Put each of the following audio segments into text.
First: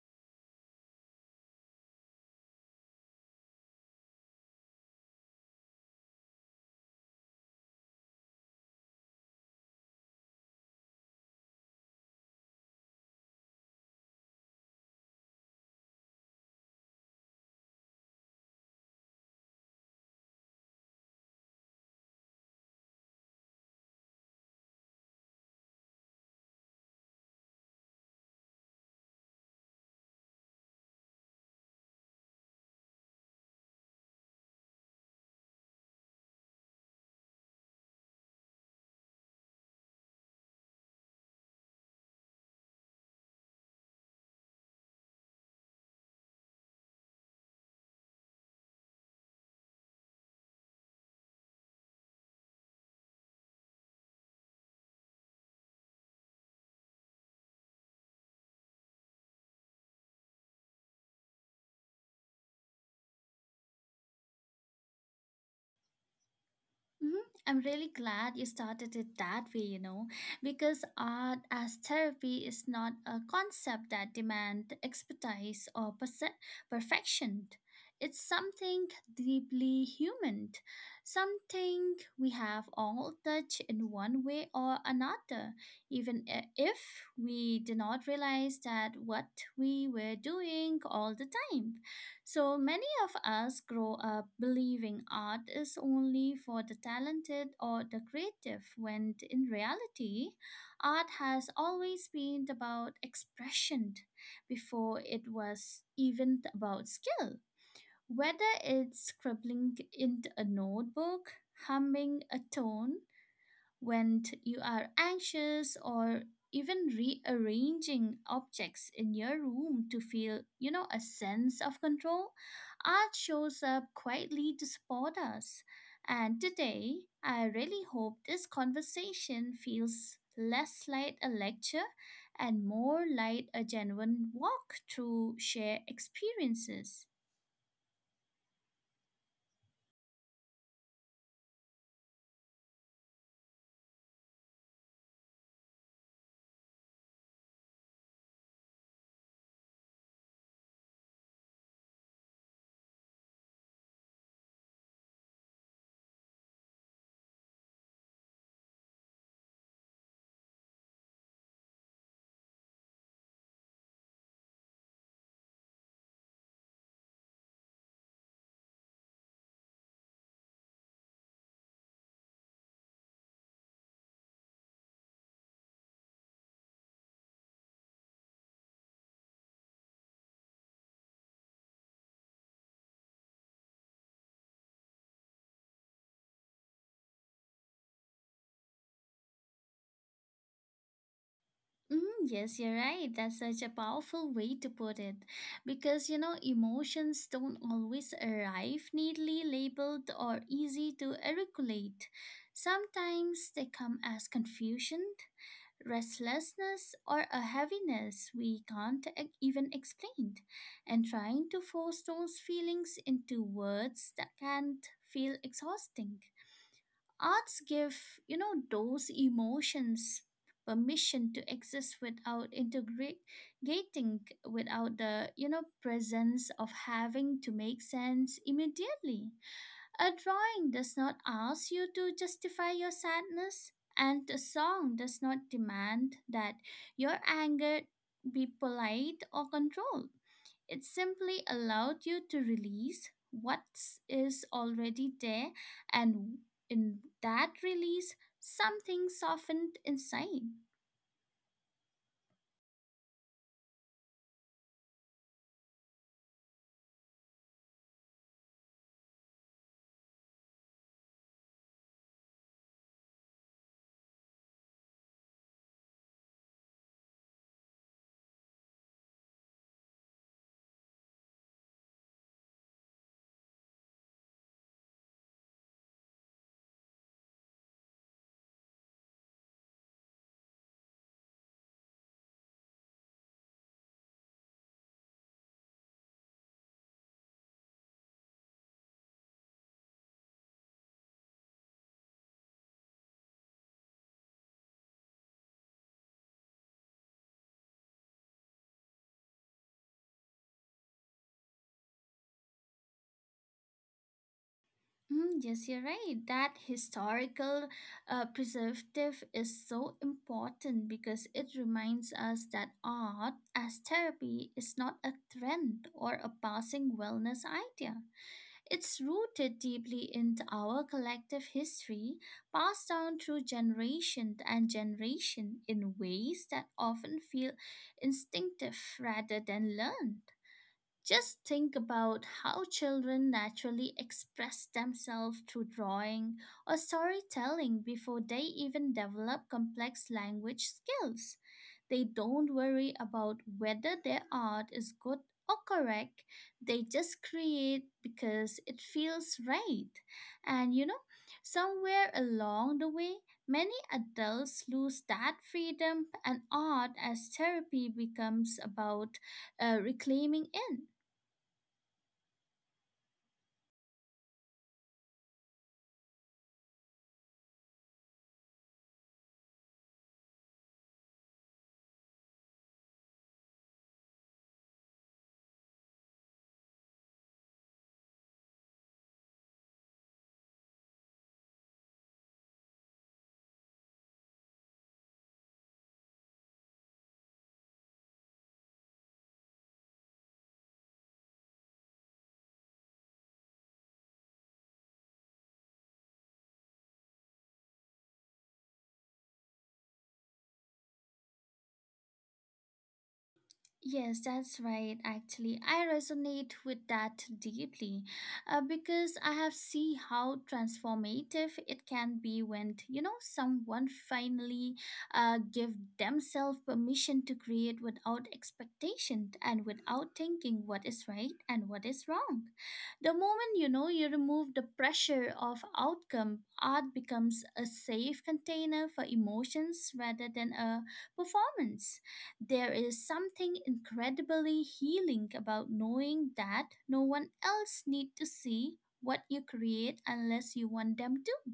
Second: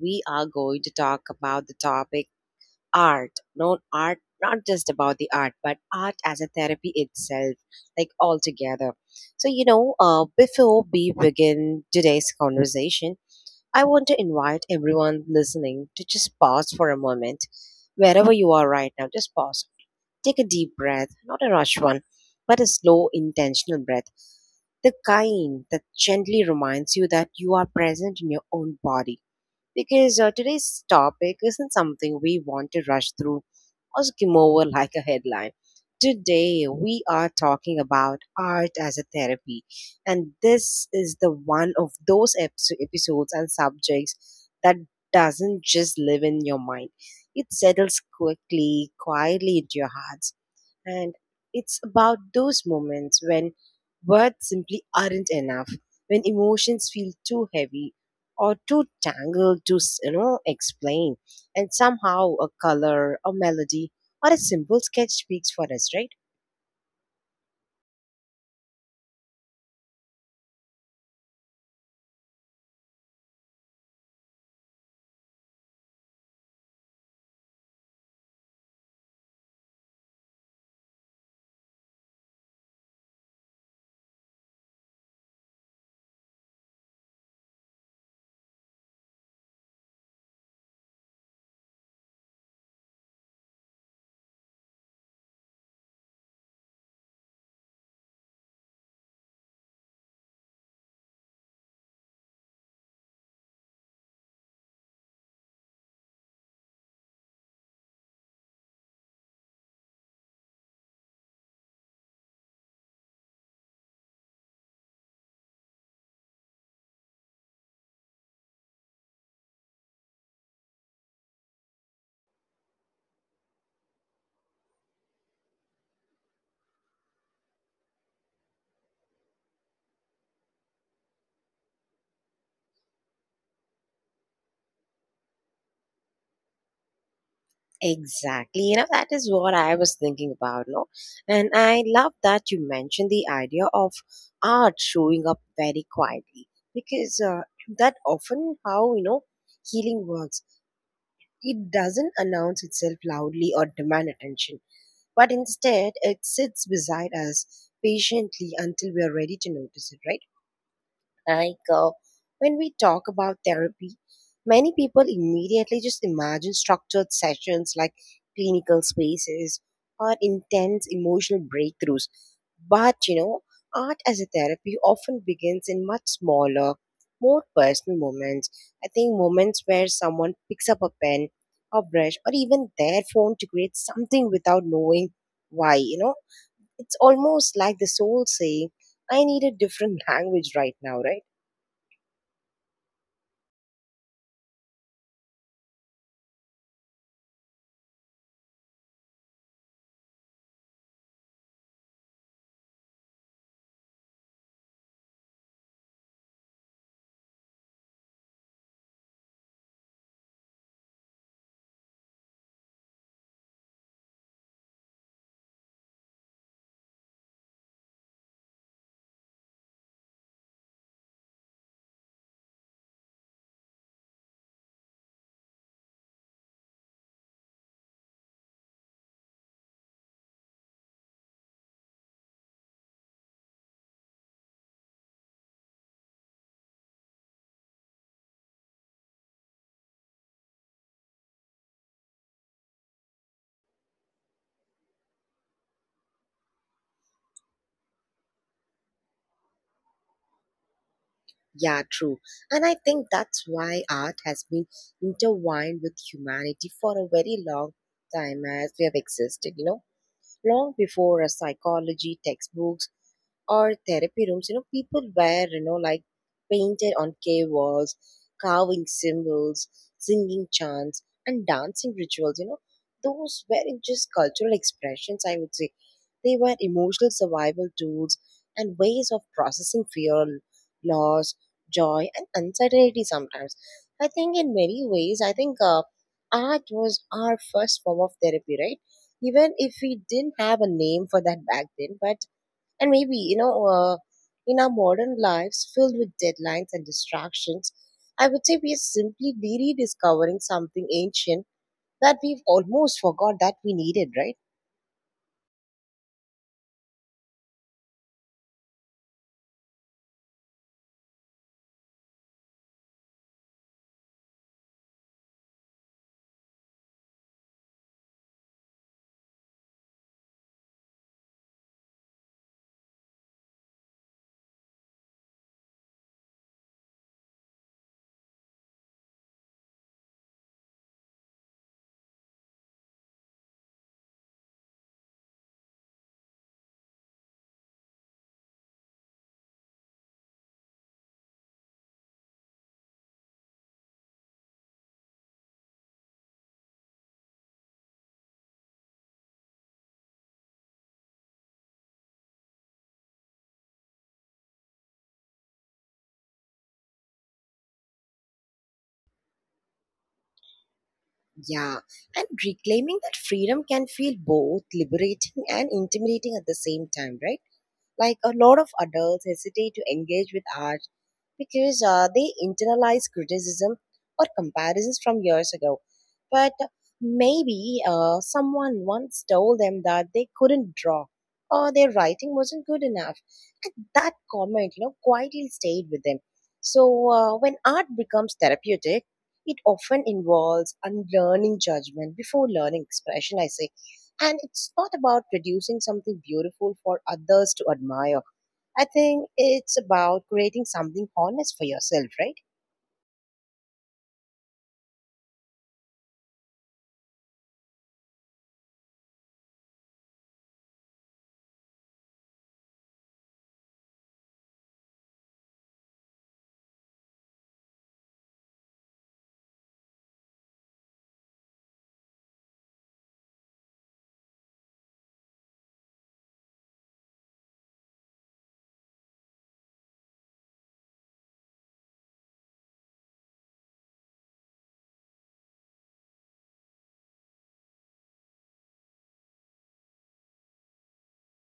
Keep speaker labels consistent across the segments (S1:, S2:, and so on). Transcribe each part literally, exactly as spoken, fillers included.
S1: we are going to talk about the topic art, not art, not just about the art, but art as a therapy itself, like altogether. So you know, uh, before we begin today's conversation, I want to invite everyone listening to just pause for a moment. Wherever you are right now, just pause. Take a deep breath, not a rush one, but a slow, intentional breath. The kind that gently reminds you that you are present in your own body because uh, today's topic isn't something we want to rush through or skim over like a headline. Today, we are talking about art as a therapy, and this is the one of those episo- episodes and subjects that doesn't just live in your mind. It settles quickly, quietly into your heart and it's about those moments when words simply aren't enough, when emotions feel too heavy or too tangled to, s- you know, explain. And somehow a color, a melody, or a simple sketch speaks for us, right?
S2: Mhm. I'm really glad you started it that way, you know, because art as therapy is not a concept that demands expertise or perse- perfection. It's something deeply human, something we have all touched in one way or another, even i- if we do not realize that what we were doing all the time. So many of us grow up believing art is only for the talented or the creative, when in reality, art has always been about expression before it was even about skill. Whether it's scribbling in a notebook, humming a tone, when t- you are anxious or even rearranging objects in your room to feel, you know, a sense of control, art shows up quietly to support us. And today, I really hope this conversation feels less like a lecture and more like a genuine walk through shared experiences.
S1: Exactly. You know, that is what I was thinking about, no? And I love that you mentioned the idea of art showing up very quietly because uh, that often how, you know, healing works. It doesn't announce itself loudly or demand attention, but instead it sits beside us patiently until we are ready to notice it, right? Like uh, when we talk about therapy, many people immediately just imagine structured sessions like clinical spaces or intense emotional breakthroughs. But you know, art as a therapy often begins in much smaller, more personal moments. I think moments where someone picks up a pen, a brush, or even their phone to create something without knowing why, you know. It's almost like the soul saying, I need a different language right now, right?
S2: Mm, yes, you're right. That's such a powerful way to put it. Because, you know, emotions don't always arrive neatly labeled or easy to regulate. Sometimes they come as confusion, restlessness, or a heaviness we can't e- even explain. And trying to force those feelings into words that can't feel exhausting. Arts give, you know, those emotions permission to exist without integrating, without the, you know, presence of having to make sense immediately. A drawing does not ask you to justify your sadness, and a song does not demand that your anger be polite or controlled. It simply allowed you to release what is already there, and in that release, something softened inside.
S1: Yeah, true. And I think that's why art has been intertwined with humanity for a very long time as we have existed, you know, long before a psychology textbooks or therapy rooms. You know, people were, you know, like painted on cave walls, carving symbols, singing chants, and dancing rituals. You know, those weren't just cultural expressions, I would say. They were emotional survival tools and ways of processing fear, loss, joy, and uncertainty sometimes. I think in many ways, I think uh, art was our first form of therapy, right? Even if we didn't have a name for that back then, but and maybe you know uh, in our modern lives filled with deadlines and distractions, I would say we are simply rediscovering something ancient that we've almost forgot that we needed, right?
S2: Mm, yes, you're right. That historical uh, preservative is so important because it reminds us that art as therapy is not a trend or a passing wellness idea. It's rooted deeply into our collective history, passed down through generation and generation in ways that often feel instinctive rather than learned. Just think about how children naturally express themselves through drawing or storytelling before they even develop complex language skills. They don't worry about whether their art is good or correct, they just create because it feels right. And you know, somewhere along the way, many adults lose that freedom, and art as therapy becomes about uh, reclaiming it.
S1: Yeah, and reclaiming that freedom can feel both liberating and intimidating at the same time, right? Like a lot of adults hesitate to engage with art because uh, they internalize criticism or comparisons from years ago. But maybe uh, someone once told them that they couldn't draw or their writing wasn't good enough. And that comment, you know, quietly stayed with them. So uh, when art becomes therapeutic, it often involves unlearning judgment before learning expression, I say. And it's not about producing something beautiful for others to admire. I think it's about creating something honest for yourself, right?
S2: Yes, that's right. Actually, I resonate with that deeply uh, because I have seen how transformative it can be when, you know, someone finally uh, give themselves permission to create without expectation and without thinking what is right and what is wrong. The moment, you know, you remove the pressure of outcome, art becomes a safe container for emotions rather than a performance. There is something incredibly healing about knowing that no one else need to see what you create unless you want them to.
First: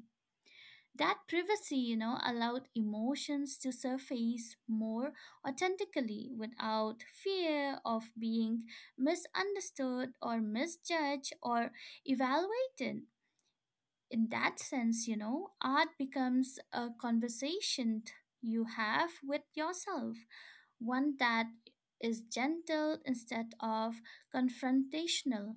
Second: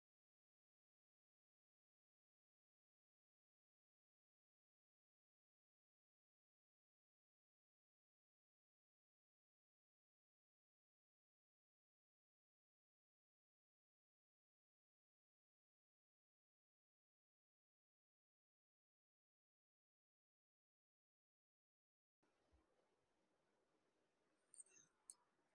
S2: That privacy, you know, allowed emotions to surface more authentically without fear of being misunderstood or misjudged or evaluated. In that sense, you know, art becomes a conversation you have with yourself, one that is gentle instead of confrontational.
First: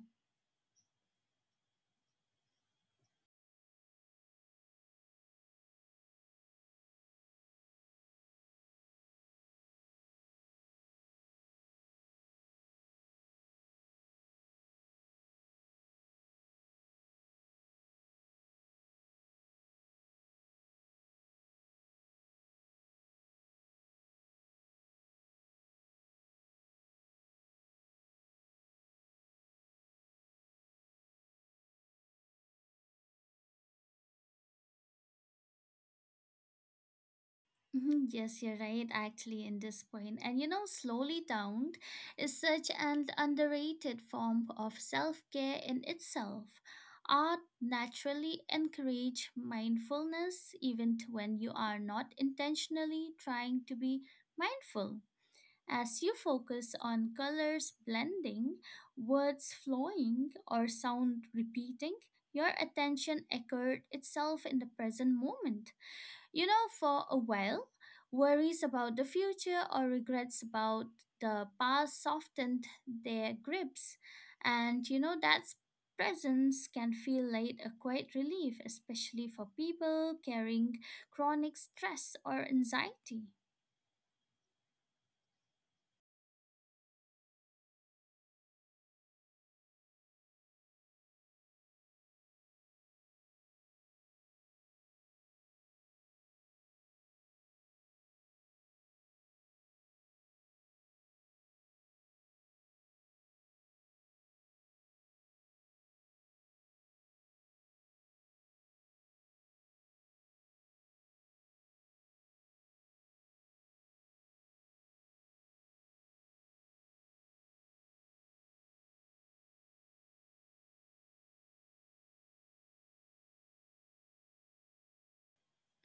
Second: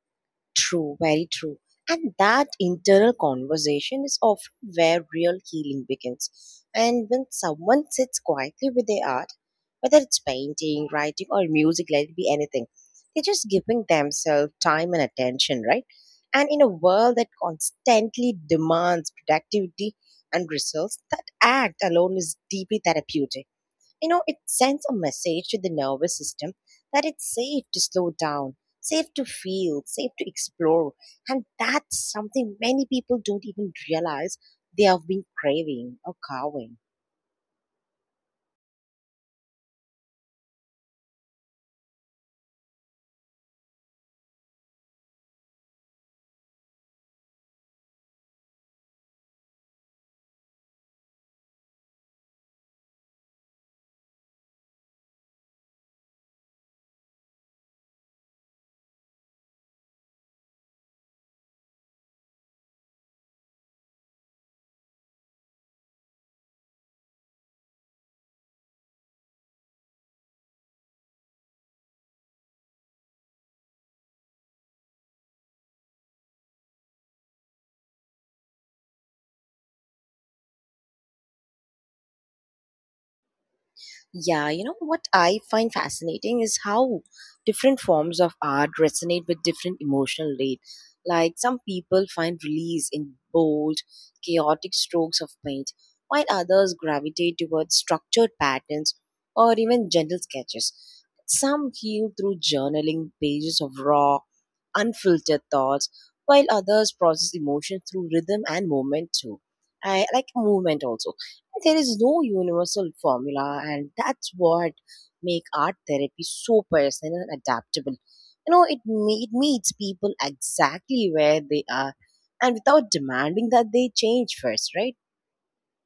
S1: True, very true. And that internal conversation is often where real healing begins. And when someone sits quietly with their art, whether it's painting, writing, or music, let it be anything, they're just giving themselves time and attention, right? And in a world that constantly demands productivity and results, that act alone is deeply therapeutic. You know, it sends a message to the nervous system that it's safe to slow down, safe to feel, safe to explore. And that's something many people don't even realize they have been craving or carving.
S2: Mhm, yes, you're right, actually, in this point. And you know, slowly down is such an underrated form of self care in itself. Art naturally encourage mindfulness even when you are not intentionally trying to be mindful. As you focus on colors blending, words flowing, or sound repeating, your attention anchored itself in the present moment. You know, for a while, worries about the future or regrets about the past softened their grips. And you know, that presence can feel like a quiet relief, especially for people carrying chronic stress or anxiety.
S1: Yeah, you know what I find fascinating is how different forms of art resonate with different emotional rate. Like some people find release in bold, chaotic strokes of paint, while others gravitate towards structured patterns or even gentle sketches. Some heal through journaling pages of raw, unfiltered thoughts, while others process emotion through rhythm and movement too. I like movement also. There is no universal formula, and that's what make art therapy so personal and adaptable. You know, it, me- it meets people exactly where they are and without demanding that they change first, right?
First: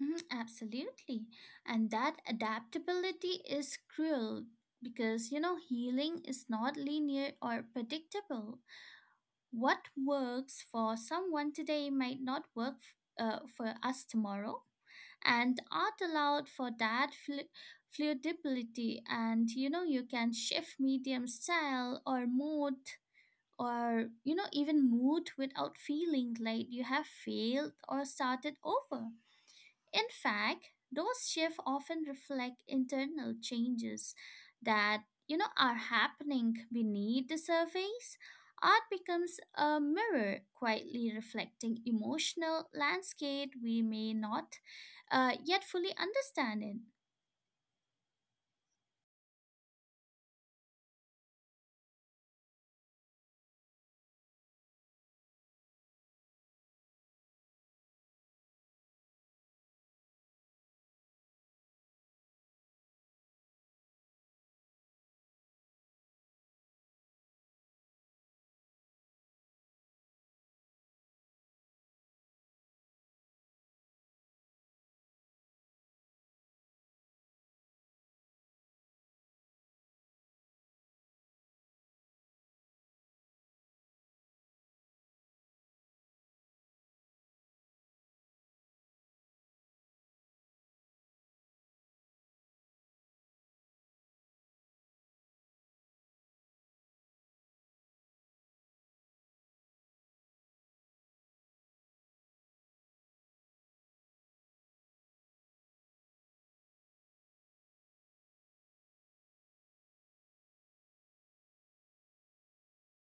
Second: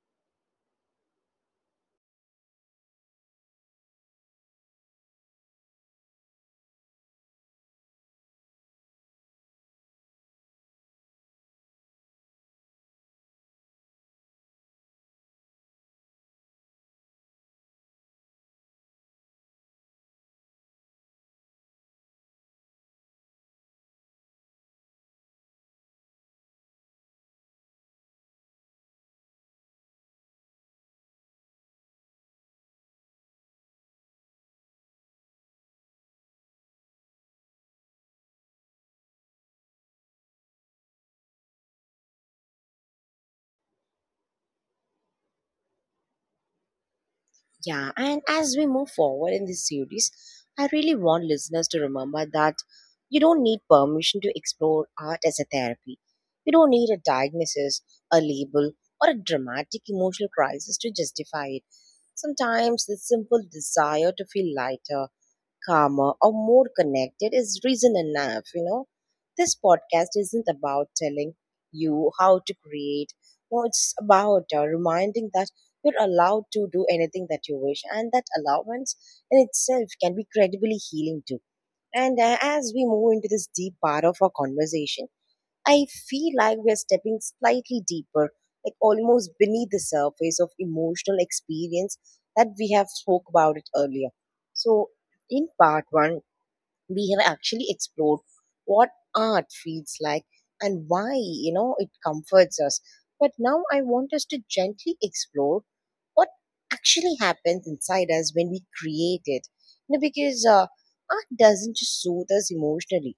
S2: Mhm, absolutely. And that adaptability is cruel because, you know, healing is not linear or predictable. What works for someone today might not work f- uh, for us tomorrow. And art allowed for that flu- fluidity. And, you know, you can shift medium style or mood or, you know, even mood without feeling like you have failed or started over. In fact, those shifts often reflect internal changes that you know are happening beneath the surface. Art becomes a mirror, quietly reflecting emotional landscape we may not uh, yet fully understand it.
S1: Yeah, and as we move forward in this series, I really want listeners to remember that you don't need permission to explore art as a therapy. You don't need a diagnosis, a label, or a dramatic emotional crisis to justify it. Sometimes the simple desire to feel lighter, calmer or more connected is reason enough, you know. This podcast isn't about telling you how to create. No, it's about uh, reminding that you're allowed to do anything that you wish, and that allowance in itself can be incredibly healing too. And uh, as we move into this deep part of our conversation, I feel like we're stepping slightly deeper, like almost beneath the surface of emotional experience that we have spoke about it earlier. So in part one, we have actually explored what art feels like and why, you know, it comforts us. But now I want us to gently explore what actually happens inside us when we create it. You know, because uh, art doesn't just soothe us emotionally,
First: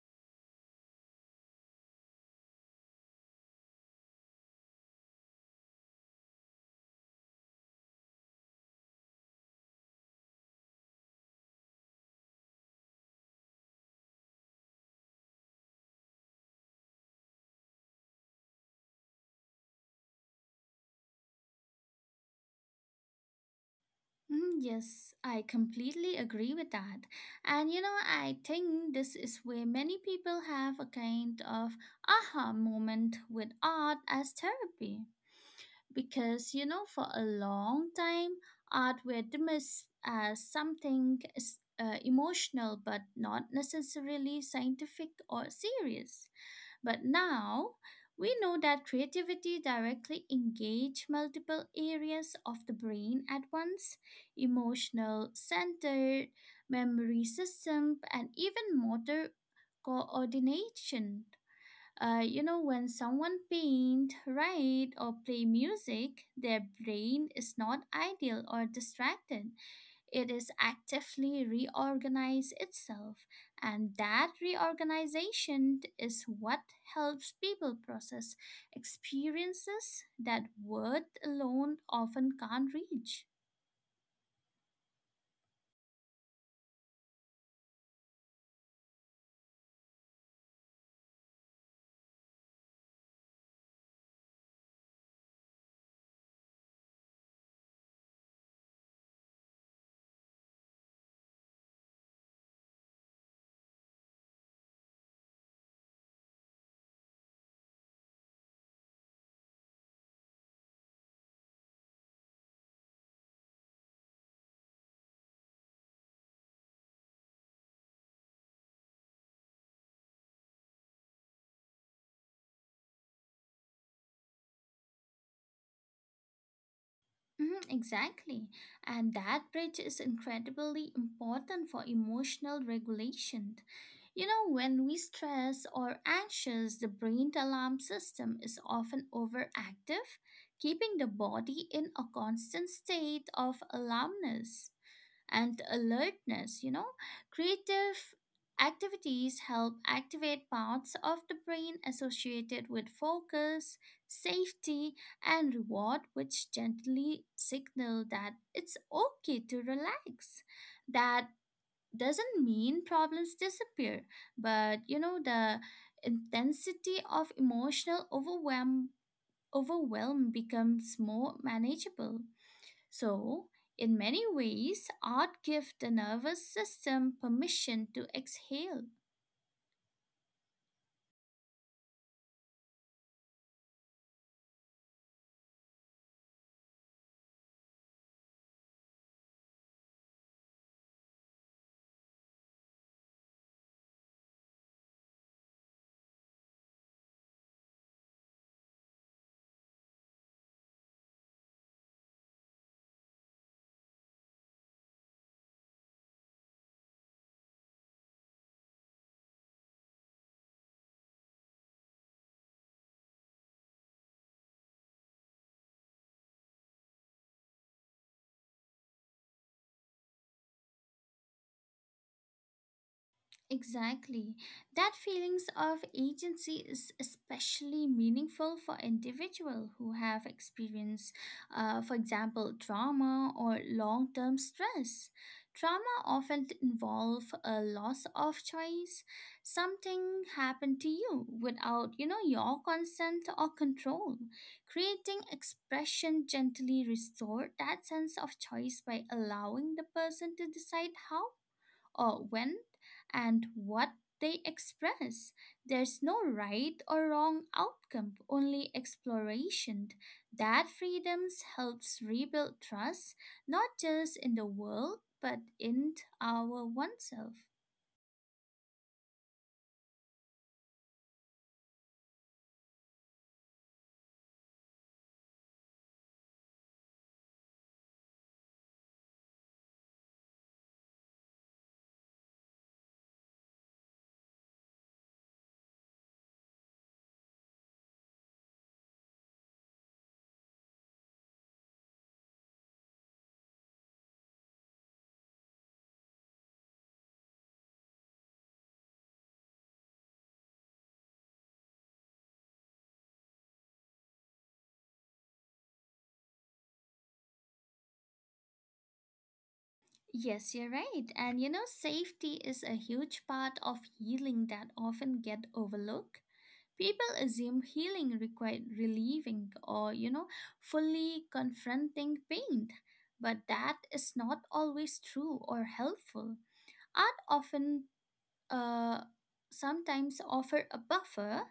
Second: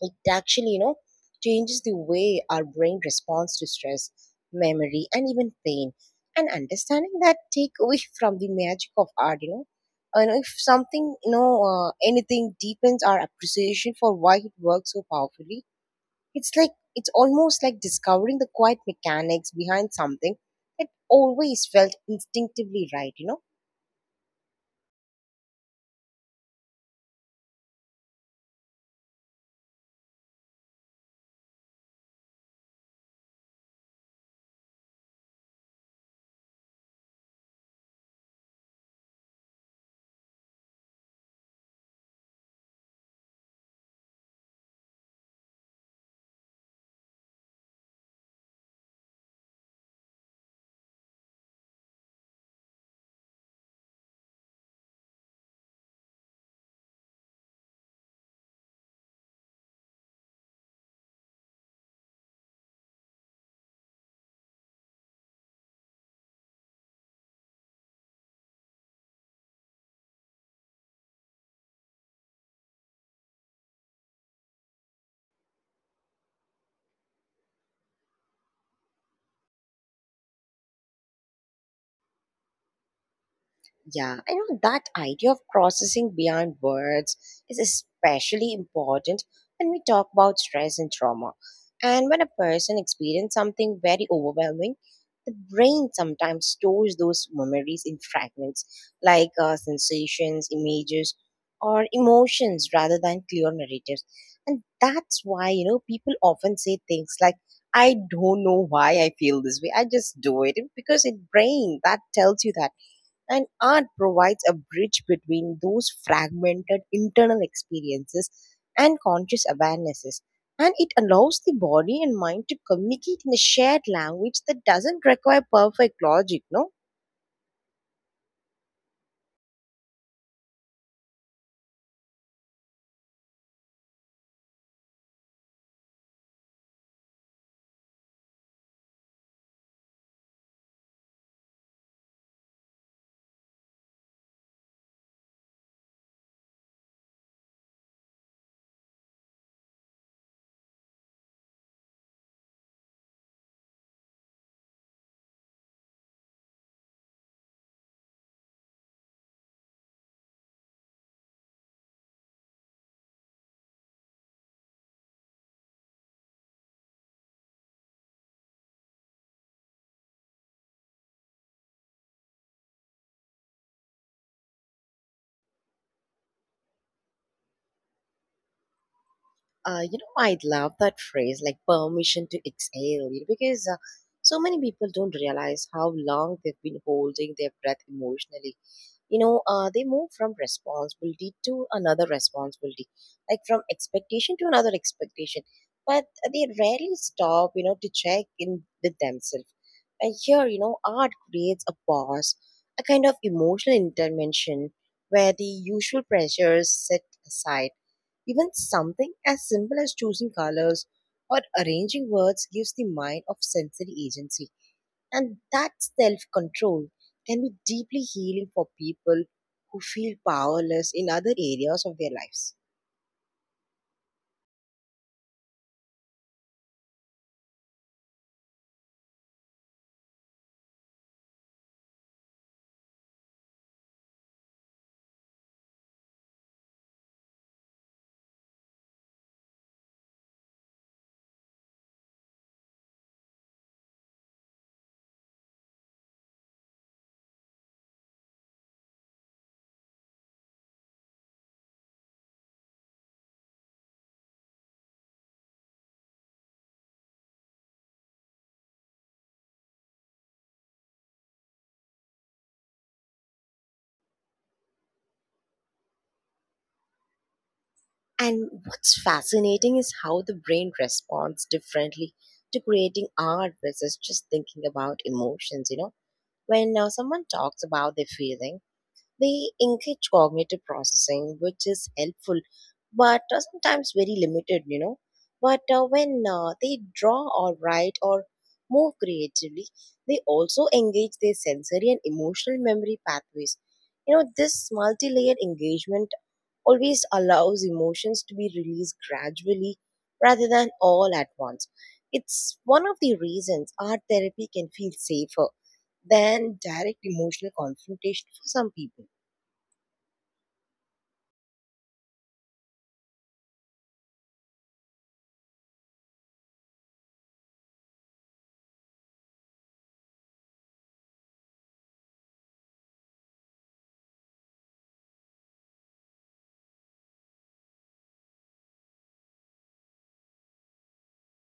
S1: it actually, you know, changes the way our brain responds to stress, memory, and even pain. And understanding that take away from the magic of art, you know. And if something, you know, uh, anything deepens our appreciation for why it works so powerfully, it's like it's almost like discovering the quiet mechanics behind something that always felt instinctively right, you know.
S2: Mm, yes, I completely agree with that. And you know, I think this is where many people have a kind of aha moment with art as therapy. Because, you know, for a long time, art were dismissed as something s- uh, emotional but not necessarily scientific or serious. But now, we know that creativity directly engage multiple areas of the brain at once, emotional centered, memory system, and even motor coordination. Uh, you know, when someone paint, write, or play music, their brain is not idle or distracted. It is actively reorganize itself, and that reorganization is what helps people process experiences that word alone often can't reach.
S1: Yeah, I know that idea of processing beyond words is especially important when we talk about stress and trauma. And when a person experiences something very overwhelming, the brain sometimes stores those memories in fragments, like uh, sensations, images, or emotions rather than clear narratives. And that's why, you know, people often say things like, I don't know why I feel this way. I just do it because it brain that tells you that. And art provides a bridge between those fragmented internal experiences and conscious awarenesses. And it allows the body and mind to communicate in a shared language that doesn't require perfect logic, no?
S2: Mhm, exactly. And that bridge is incredibly important for emotional regulation. You know, when we stress or anxious, the brain alarm system is often overactive, keeping the body in a constant state of alarmness and alertness, you know. Creative activities help activate parts of the brain associated with focus, safety, and reward, which gently signal that it's okay to relax. That doesn't mean problems disappear, but you know, the intensity of emotional overwhelm overwhelm becomes more manageable. So, in many ways, art gives the nervous system permission to exhale.
S1: Uh, you know, I love that phrase, like permission to exhale, you know, because uh, so many people don't realize how long they've been holding their breath emotionally. You know uh, they move from responsibility to another responsibility, like from expectation to another expectation, but they rarely stop, you know, to check in with themselves. And here, you know, art creates a pause, a kind of emotional intervention where the usual pressures set aside. Even something as simple as choosing colors or arranging words gives the mind of sensory agency, and that self control can be deeply healing for people who feel powerless in other areas of their lives.
S2: Exactly. That feelings of agency is especially meaningful for individuals who have experienced, uh, for example, trauma or long-term stress. Trauma often involve a loss of choice. Something happened to you without, you know, your consent or control. Creating expression gently restore that sense of choice by allowing the person to decide how, uh, when, and what they express. There's no right or wrong outcome, only exploration. That freedom helps rebuild trust, not just in the world, but in our oneself.
S1: And what's fascinating is how the brain responds differently to creating art versus just thinking about emotions. You know, when uh, someone talks about their feelings, they engage cognitive processing, which is helpful, but uh, sometimes very limited, you know. But uh, when uh, they draw or write or move creatively, they also engage their sensory and emotional memory pathways. You know, this multi layered engagement always allows emotions to be released gradually rather than all at once. It's one of the reasons art therapy can feel safer than direct emotional confrontation for some people.
S2: Yes, you're right. And you know, safety is a huge part of healing that often get overlooked. People assume healing required relieving or, you know, fully confronting pain, but that is not always true or helpful. Art often, uh, sometimes offer a buffer,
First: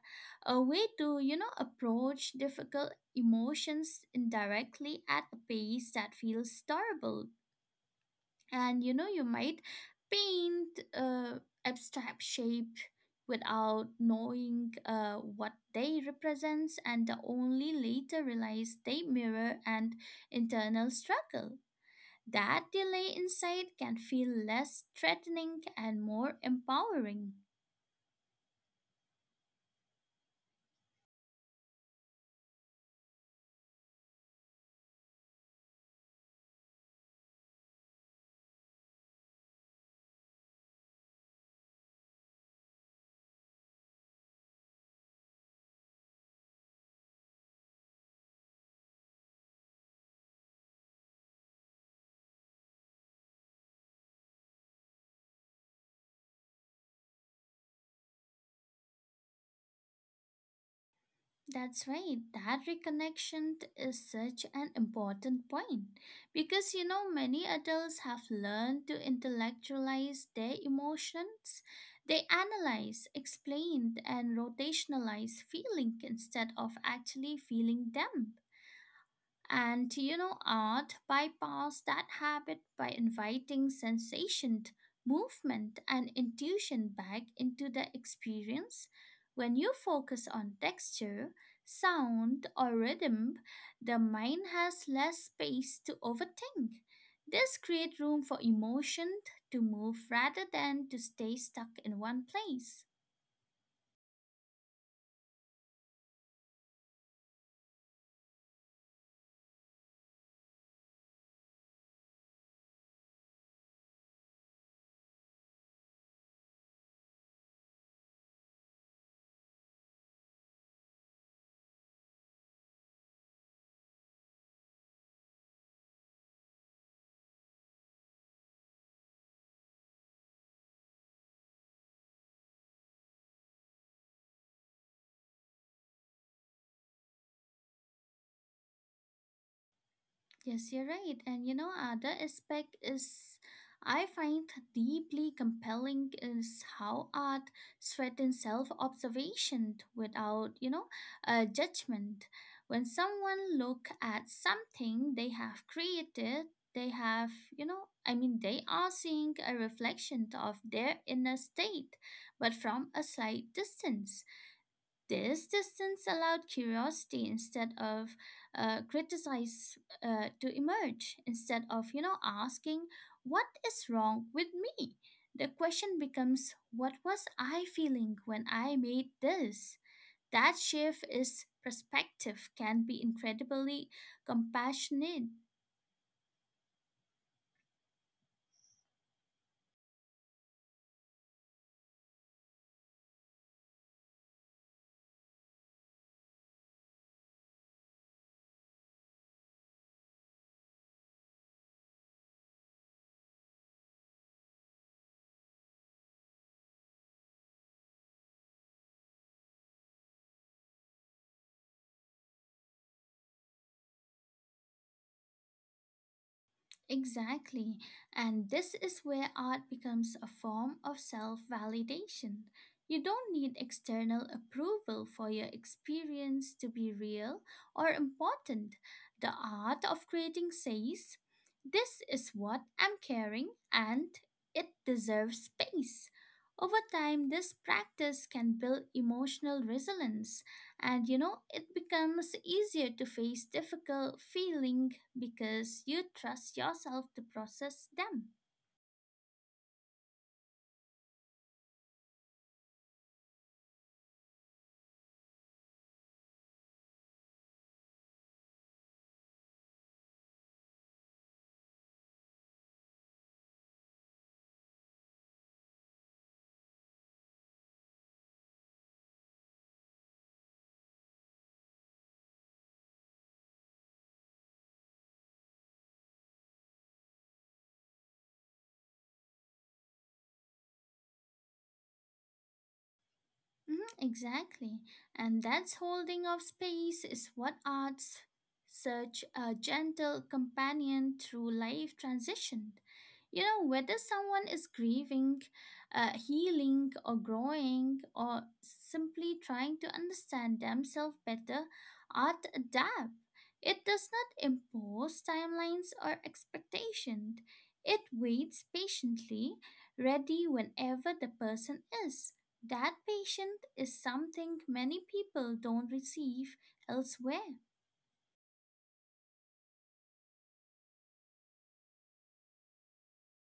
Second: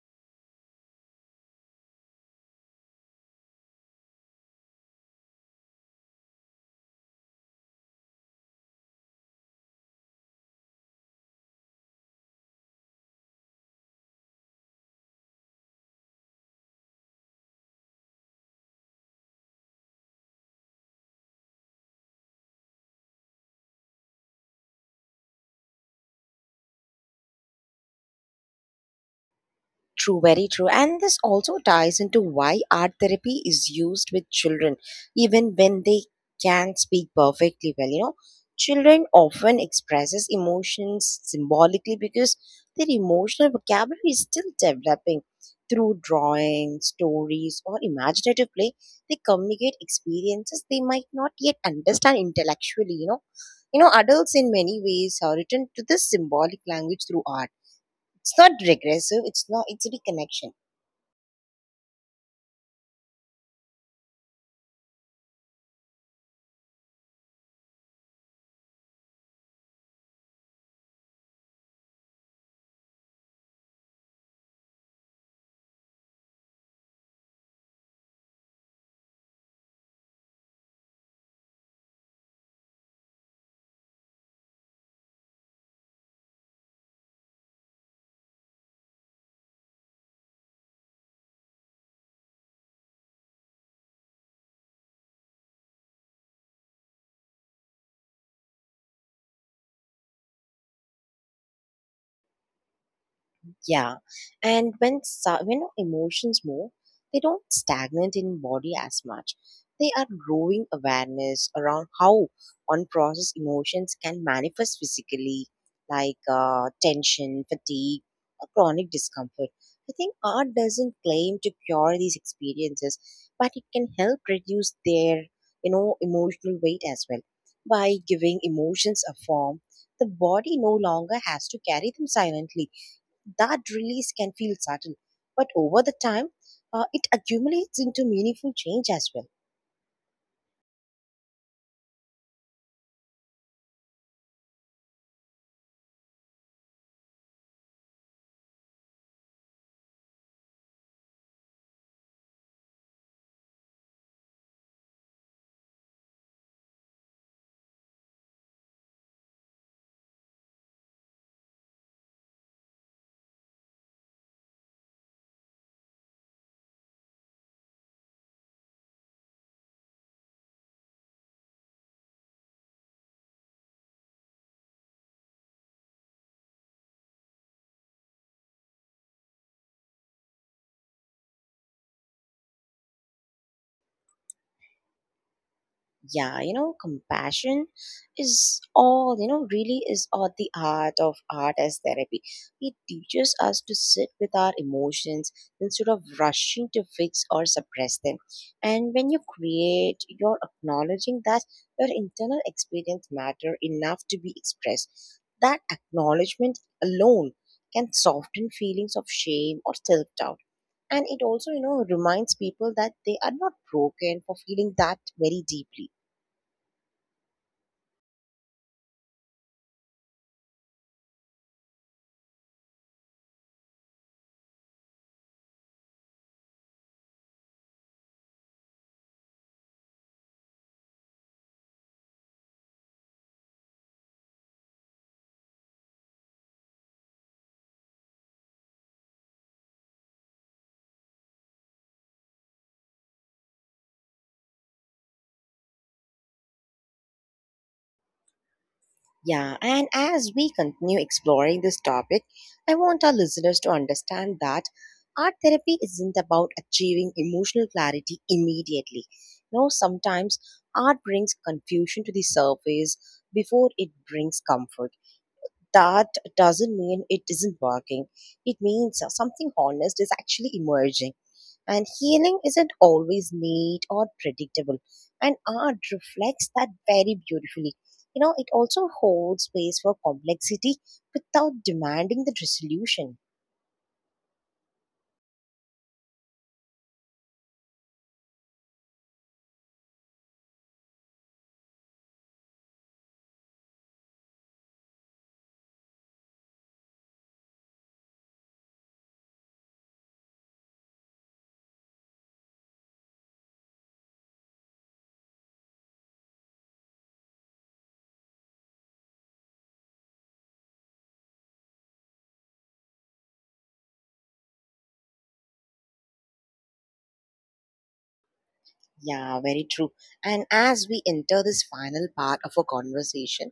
S2: a way to, you know, approach difficult emotions indirectly at a pace that feels tolerable, and you know you might paint uh, abstract shape without knowing uh, what they represents and only later realize they mirror an internal struggle. That delay inside can feel less threatening and more empowering.
S1: True, very true. And this also ties into why art therapy is used with children, even when they can speak perfectly well. You know, children often expresses emotions symbolically because their emotional vocabulary is still developing. Through drawing, stories, or imaginative play, they communicate experiences they might not yet understand intellectually. You know, you know, adults in many ways are written to this symbolic language through art. It's not regressive, it's not it's a reconnection.
S2: That's right. That reconnection t- is such an important point because you know many adults have learned to intellectualize their emotions. They analyze, explain, and rotationalize feeling instead of actually feeling them. And you know, art bypass that habit by inviting sensation, movement, and intuition back into the experience. When you focus on texture, sound, or rhythm, the mind has less space to overthink. This creates room for emotion to move rather than to stay stuck in one place.
S1: Yeah, and when so- when emotions move, they don't stagnate in body as much. They are growing awareness around how unprocessed emotions can manifest physically, like uh, tension, fatigue, or chronic discomfort. I think art doesn't claim to cure these experiences, but it can help reduce their, you know, emotional weight as well by giving emotions a form. The body no longer has to carry them silently. That release can feel sudden, but over the time, uh, it accumulates into meaningful change as well.
S2: Yes, you're right. And you know, other aspect is I find deeply compelling is how art threatens self-observation without, you know, a judgment. When someone look at something they have created, they have, you know, I mean, they are seeing a reflection of their inner state, but from a slight distance. This distance allowed curiosity instead of uh, criticize uh, to emerge. Instead of you know asking what is wrong with me, the question becomes what was I feeling when I made this. That shift is perspective can be incredibly compassionate.
S1: Yeah, you know, compassion is all, you know really is all the art of art as therapy. It teaches us to sit with our emotions instead of rushing to fix or suppress them. And when you create, you're acknowledging that your internal experience matter enough to be expressed. That acknowledgement alone can soften feelings of shame or self-doubt. And it also, you know reminds people that they are not broken for feeling that very deeply.
S2: Exactly. And this is where art becomes a form of self validation. You don't need external approval for your experience to be real or important. The art of creating says, this is what I'm carrying and it deserves space. Over time, this practice can build emotional resilience, and you know, it becomes easier to face difficult feelings because you trust yourself to process them.
S1: Yeah, and as we continue exploring this topic, I want our listeners to understand that art therapy isn't about achieving emotional clarity immediately. You know, sometimes art brings confusion to the surface before it brings comfort. That doesn't mean it isn't working. It means uh, something honest is actually emerging. And healing isn't always neat or predictable. And art reflects that very beautifully. You know, it also holds space for complexity without demanding the resolution.
S2: Mhm, exactly. And that's holding of space is what arts such a gentle companion through life transition. You know, whether someone is grieving, uh, healing, or growing, or simply trying to understand themselves better, art adapt. It does not impose timelines or expectations. It waits patiently, ready whenever the person is. That patient is something many people don't receive elsewhere.
S1: Yeah, very true. And as we enter this final part of our conversation,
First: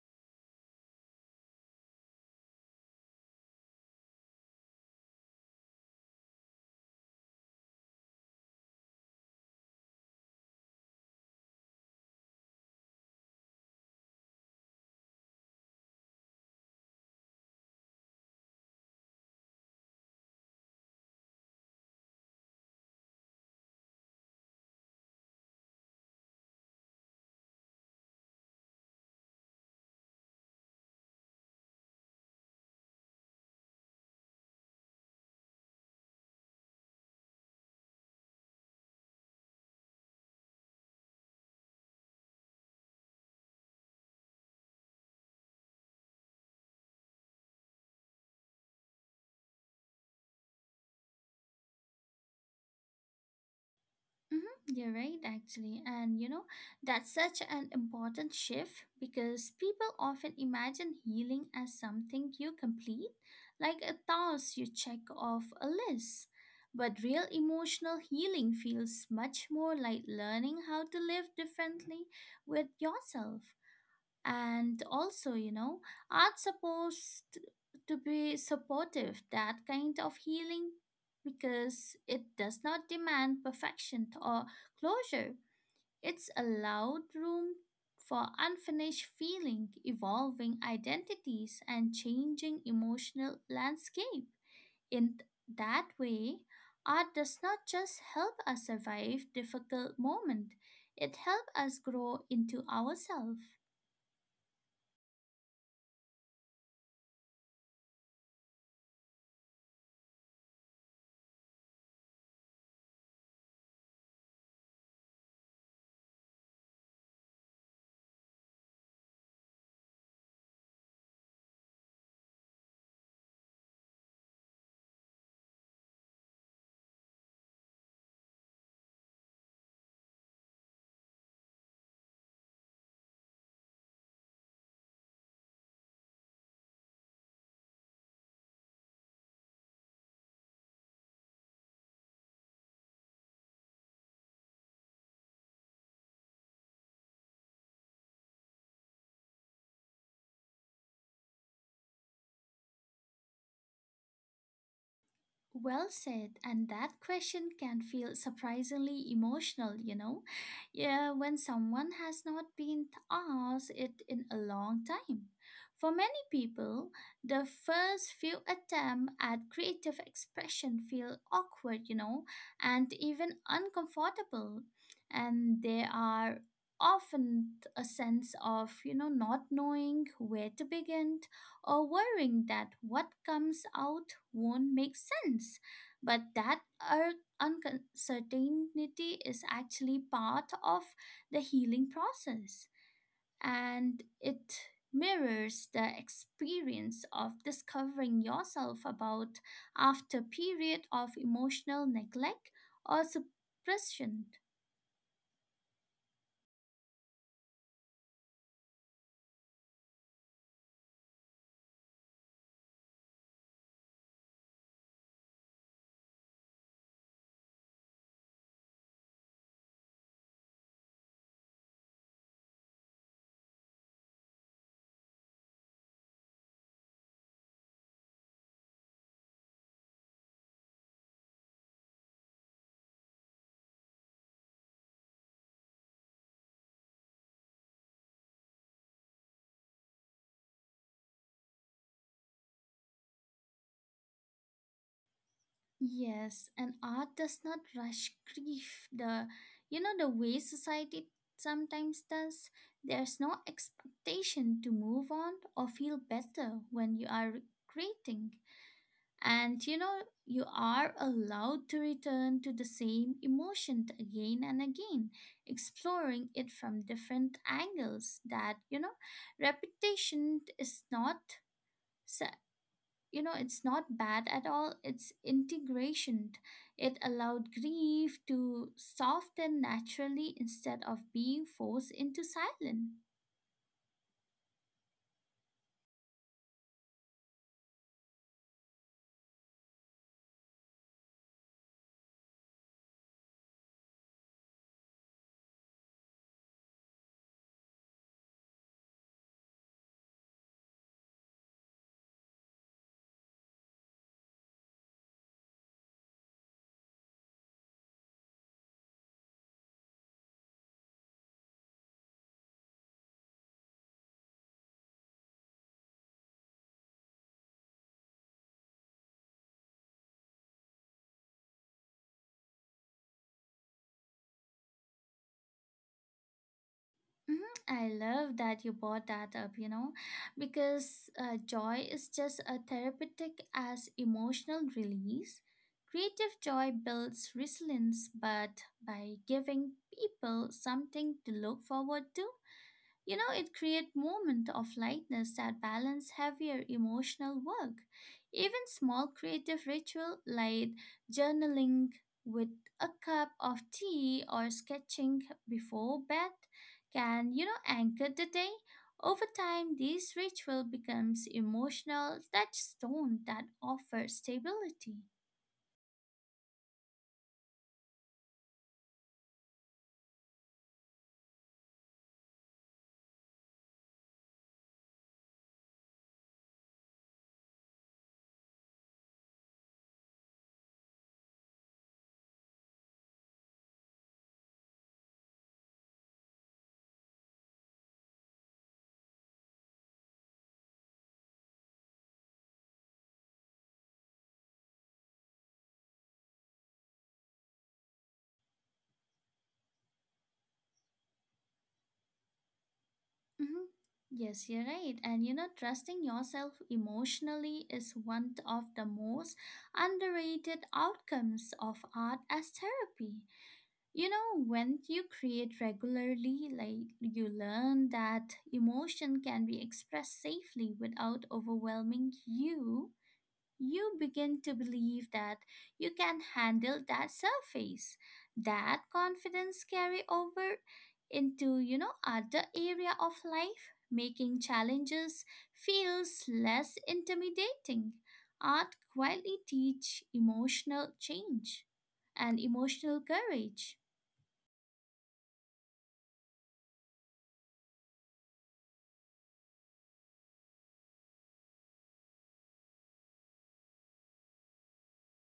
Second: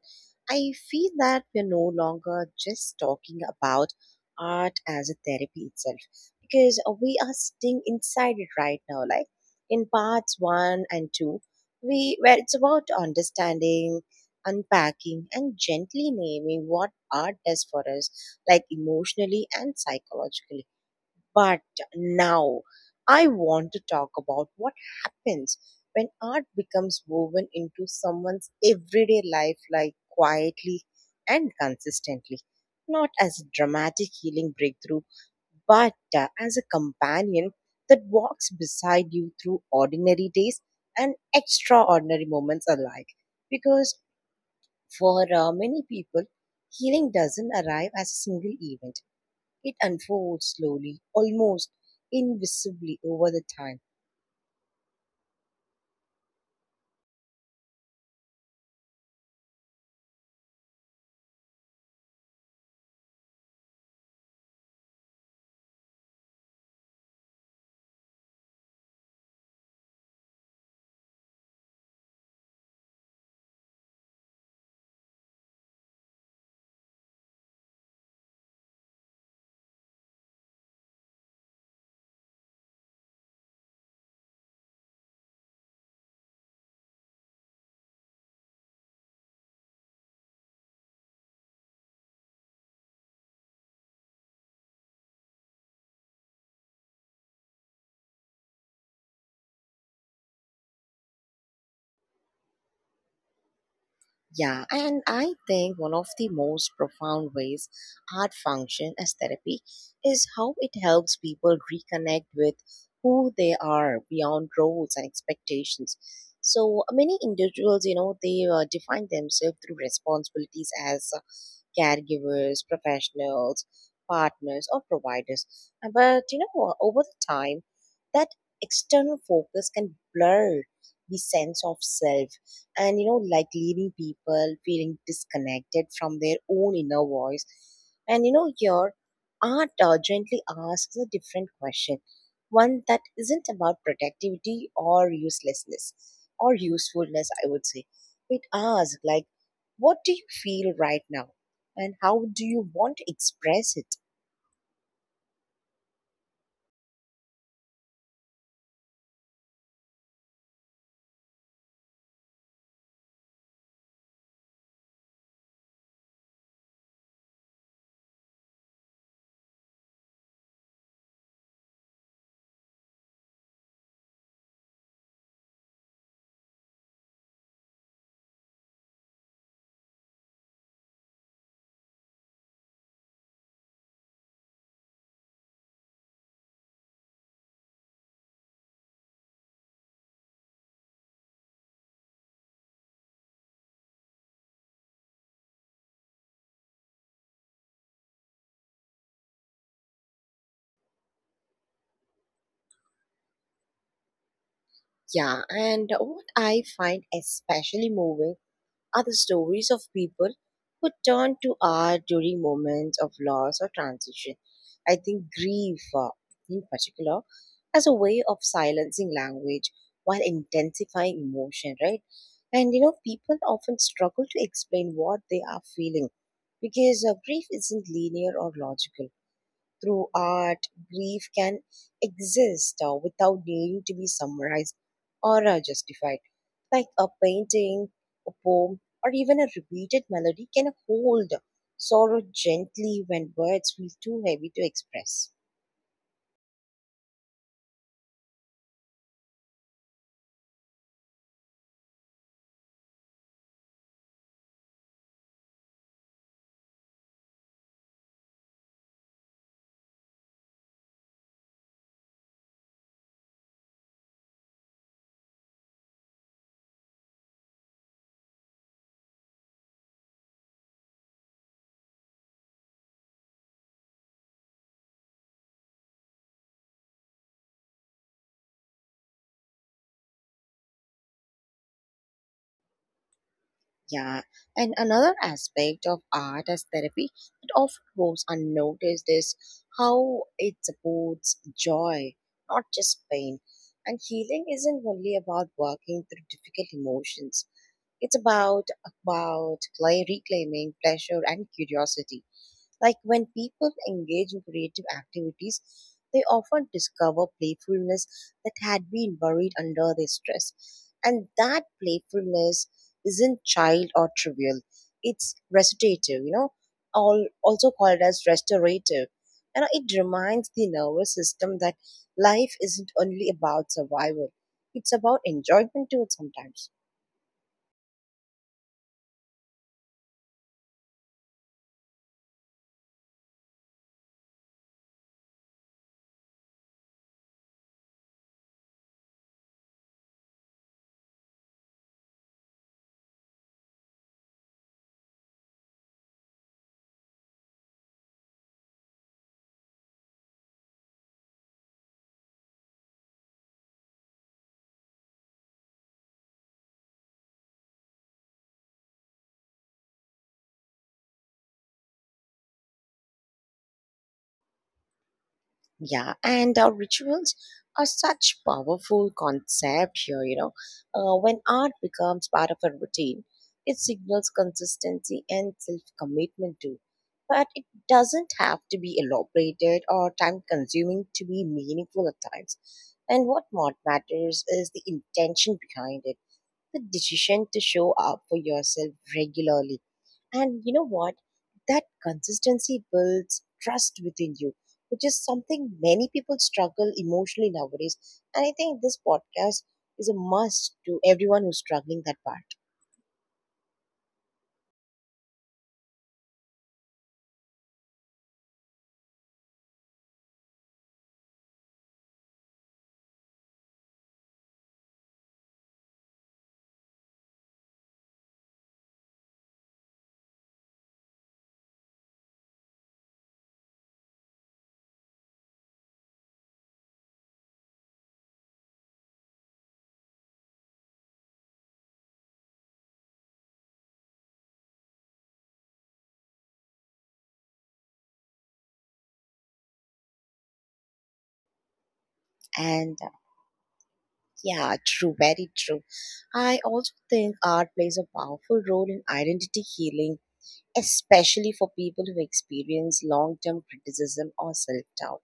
S1: I feel that we're no longer just talking about art as a therapy itself because we are sitting inside it right now. Like in parts one and two, we where it's about understanding, unpacking, and gently naming what art does for us, like emotionally and psychologically, but now I want to talk about what happens when art becomes woven into someone's everyday life, like quietly and consistently, not as a dramatic healing breakthrough, but uh, as a companion that walks beside you through ordinary days and extraordinary moments alike. Because for uh, many people, healing doesn't arrive as a single event. It unfolds slowly, almost invisibly over the time.
S2: Hmm, you're right, actually. And you know, that's such an important shift because people often imagine healing as something you complete, like a task you check off a list. But real emotional healing feels much more like learning how to live differently with yourself. And also you know art's supposed to be supportive that kind of healing because it does not demand perfection or closure. It's allowed room for unfinished feeling evolving identities and changing emotional landscape. In that way, art does not just help us survive difficult moment, it helps us grow into ourselves.
S1: Yeah, and I think one of the most profound ways art function as therapy is how it helps people reconnect with who they are beyond roles and expectations. So many individuals, you know, they uh, define themselves through responsibilities as uh, caregivers, professionals, partners, or providers. Uh, But you know, uh, over the time, that external focus can blur the sense of self, and you know, like leaving people feeling disconnected from their own inner voice. And you know, your art uh, gently asks a different question, one that isn't about productivity or uselessness or usefulness, I would say. It asks like, what do you feel right now and how do you want to express it?
S2: Well said, and that question can feel surprisingly emotional, you know. Yeah, when someone has not been asked it in a long time. For many people, the first few attempts at creative expression feel awkward, you know, and even uncomfortable. And there are often a sense of, you know, not knowing where to begin or worrying that what comes out won't make sense. But that ur- uncertainty is actually part of the healing process and it mirrors the experience of discovering yourself about after period of emotional neglect or suppression.
S1: Yeah, and what I find especially moving are the stories of people who turn to art during moments of loss or transition. I think grief, uh, in particular, as a way of silencing language while intensifying emotion, right? And you know, people often struggle to explain what they are feeling because uh, grief isn't linear or logical. Through art, grief can exist uh, without needing to be summarized or uh, justified. Like a painting, a poem, or even a repeated melody can hold sorrow gently when words feel too heavy to express.
S2: Yes, and art does not rush grief the you know the way society sometimes does. There's no expectation to move on or feel better when you are creating. And you know you are allowed to return to the same emotion again and again, exploring it from different angles. That you know repetition is not, you know, it's not bad at all, it's integration. It allowed grief to soften naturally instead of being forced into silence.
S1: Yeah, and another aspect of art as therapy that often goes unnoticed is how it supports joy, not just pain. And healing isn't only about working through difficult emotions. It's about about clay reclaiming pleasure and curiosity. Like when people engage in creative activities, they often discover playfulness that had been buried under their stress. And that playfulness isn't child or trivial, it's restorative, you know, all, also called as restorative. And it reminds the nervous system that life isn't only about survival, it's about enjoyment too sometimes.
S2: Mhm, I love that you brought that up, you know, because uh, joy is just as therapeutic as emotional release. Creative joy builds resilience, but by giving people something to look forward to, you know, it creates moments of lightness that balance heavier emotional work. Even small creative ritual like journaling with a cup of tea or sketching before bed can, you know, anchor the day. Over time, these ritual becomes emotional touchstone that offers stability.
S1: Yeah, and our rituals are such powerful concept here, you know. Uh, when art becomes part of a routine, it signals consistency and self-commitment too. But it doesn't have to be elaborated or time-consuming to be meaningful at times. And what more matters is the intention behind it, the decision to show up for yourself regularly. And you know what? That consistency builds trust within you, which is something many people struggle emotionally nowadays. And I think this podcast is a must to everyone who's struggling that part.
S2: Mhm. Yes, you're right. And you know, trusting yourself emotionally is one of the most underrated outcomes of art as therapy. You know, when you create regularly, like you learn that emotion can be expressed safely without overwhelming you, you begin to believe that you can handle that surface. That confidence carry over into you know other area of life making challenges feels less intimidating. Art quietly teach emotional change and
S1: And
S2: emotional
S1: uh,
S2: courage.
S1: yeah, true, very true. I also think art plays a powerful role in identity healing, especially for people who experience long term criticism or self doubt.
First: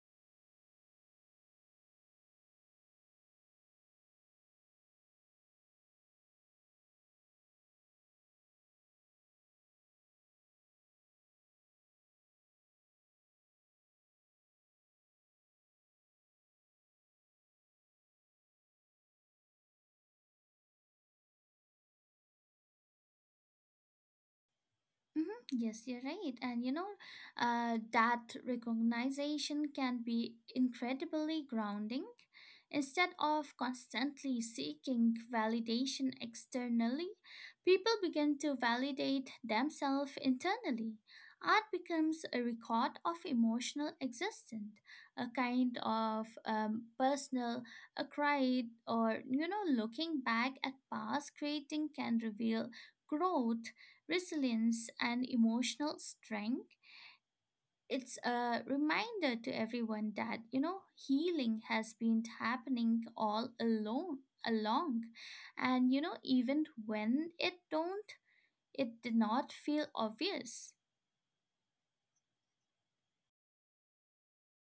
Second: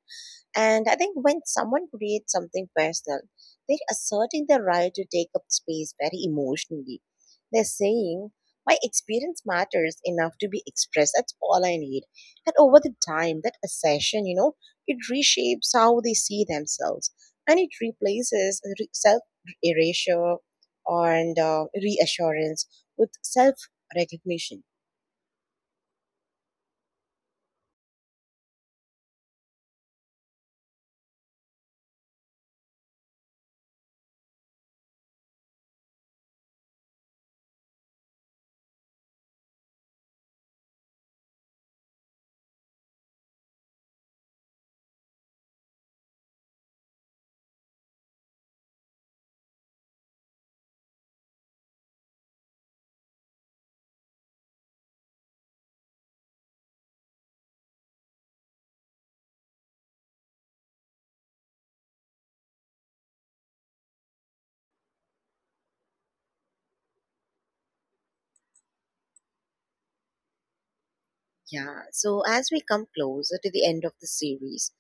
S1: And I think when someone creates something personal, they're asserting their right to take up space very emotionally. They're saying, my experience matters enough to be expressed. That's all I need. And over the time, that assertion, you know, it reshapes how they see themselves, and it replaces re- self erasure and uh, reassurance with self recognition.
S2: Mhm, yes, you're right. And you know, uh, that recognition can be incredibly grounding. Instead of constantly seeking validation externally, people begin to validate themselves internally. Art becomes a record of emotional existence, a kind of um, personal a cry, or you know, looking back at past creating can reveal growth resilience and emotional strength. It's a reminder to everyone that, you know, healing has been happening all alone along. And you know, even when it don't it did not feel obvious.
S1: Yeah, so as we come closer to the end of the series,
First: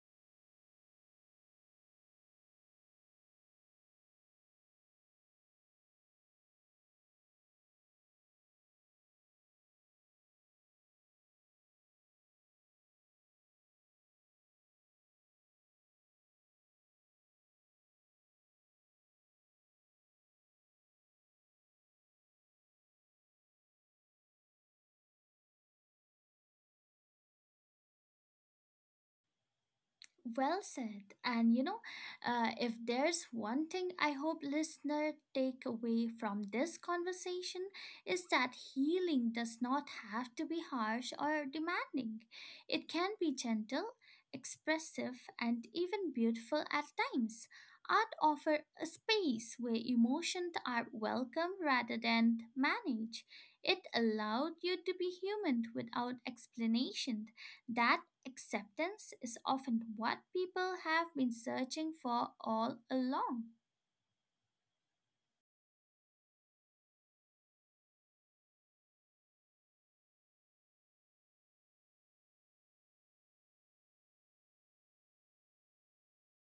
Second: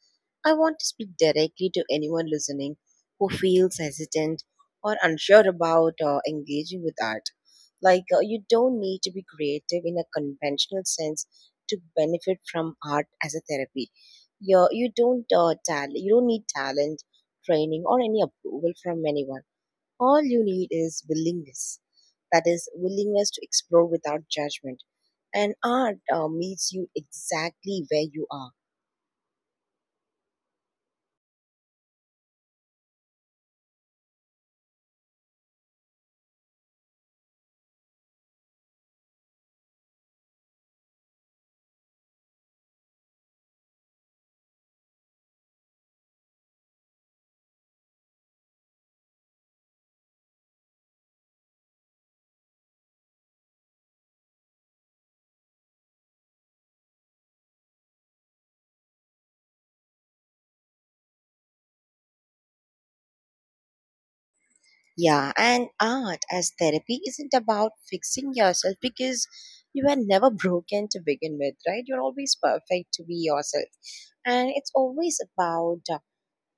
S1: I want to speak directly to anyone listening who feels hesitant or unsure about uh, engaging with art. Like, uh, you don't need to be creative in a conventional sense to benefit from art as a therapy. You're, you don't uh, tal- you don't need talent, training, or any approval from anyone. All you need is willingness. That is, willingness to explore without judgment. And art uh, meets you exactly where you are.
S2: Well said. And you know, uh, if there's one thing I hope listener take away from this conversation is that healing does not have to be harsh or demanding. It can be gentle, expressive, and even beautiful at times. Art offer a space where emotions are welcome rather than managed. It allowed you to be human without explanation. That acceptance is often what people have been searching for all along.
S1: Yeah, and art as therapy isn't about fixing yourself because you were never broken to begin with, right? You're always perfect to be yourself. And it's always about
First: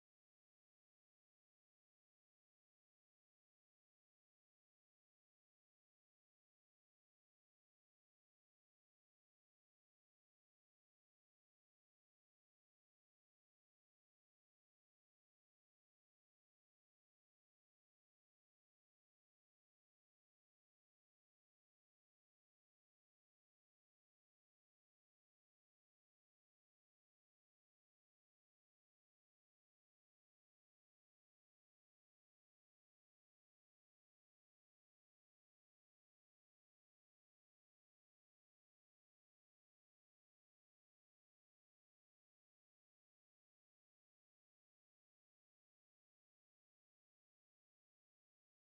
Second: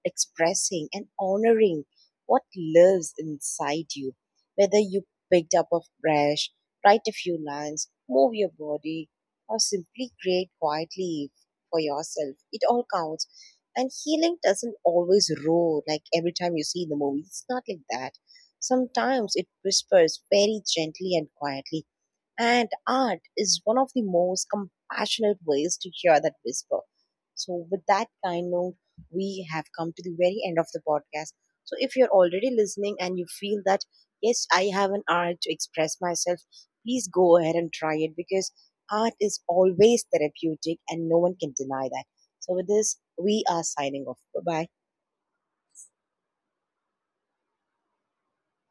S1: expressing and honoring what lives inside you. Whether you picked up a brush, write a few lines, move your body, or simply create quietly for yourself, it all counts. And healing doesn't always roar like every time you see the movie. It's not like that. Sometimes it whispers very gently and quietly, and art is one of the most compassionate ways to hear that whisper. So, with that kind note, we have come to the very end of the podcast. So, if you're already listening and you feel that, yes, I have an art to express myself, please go ahead and try it because art is always therapeutic and no one can deny that. So, with this, we are signing off. Bye bye.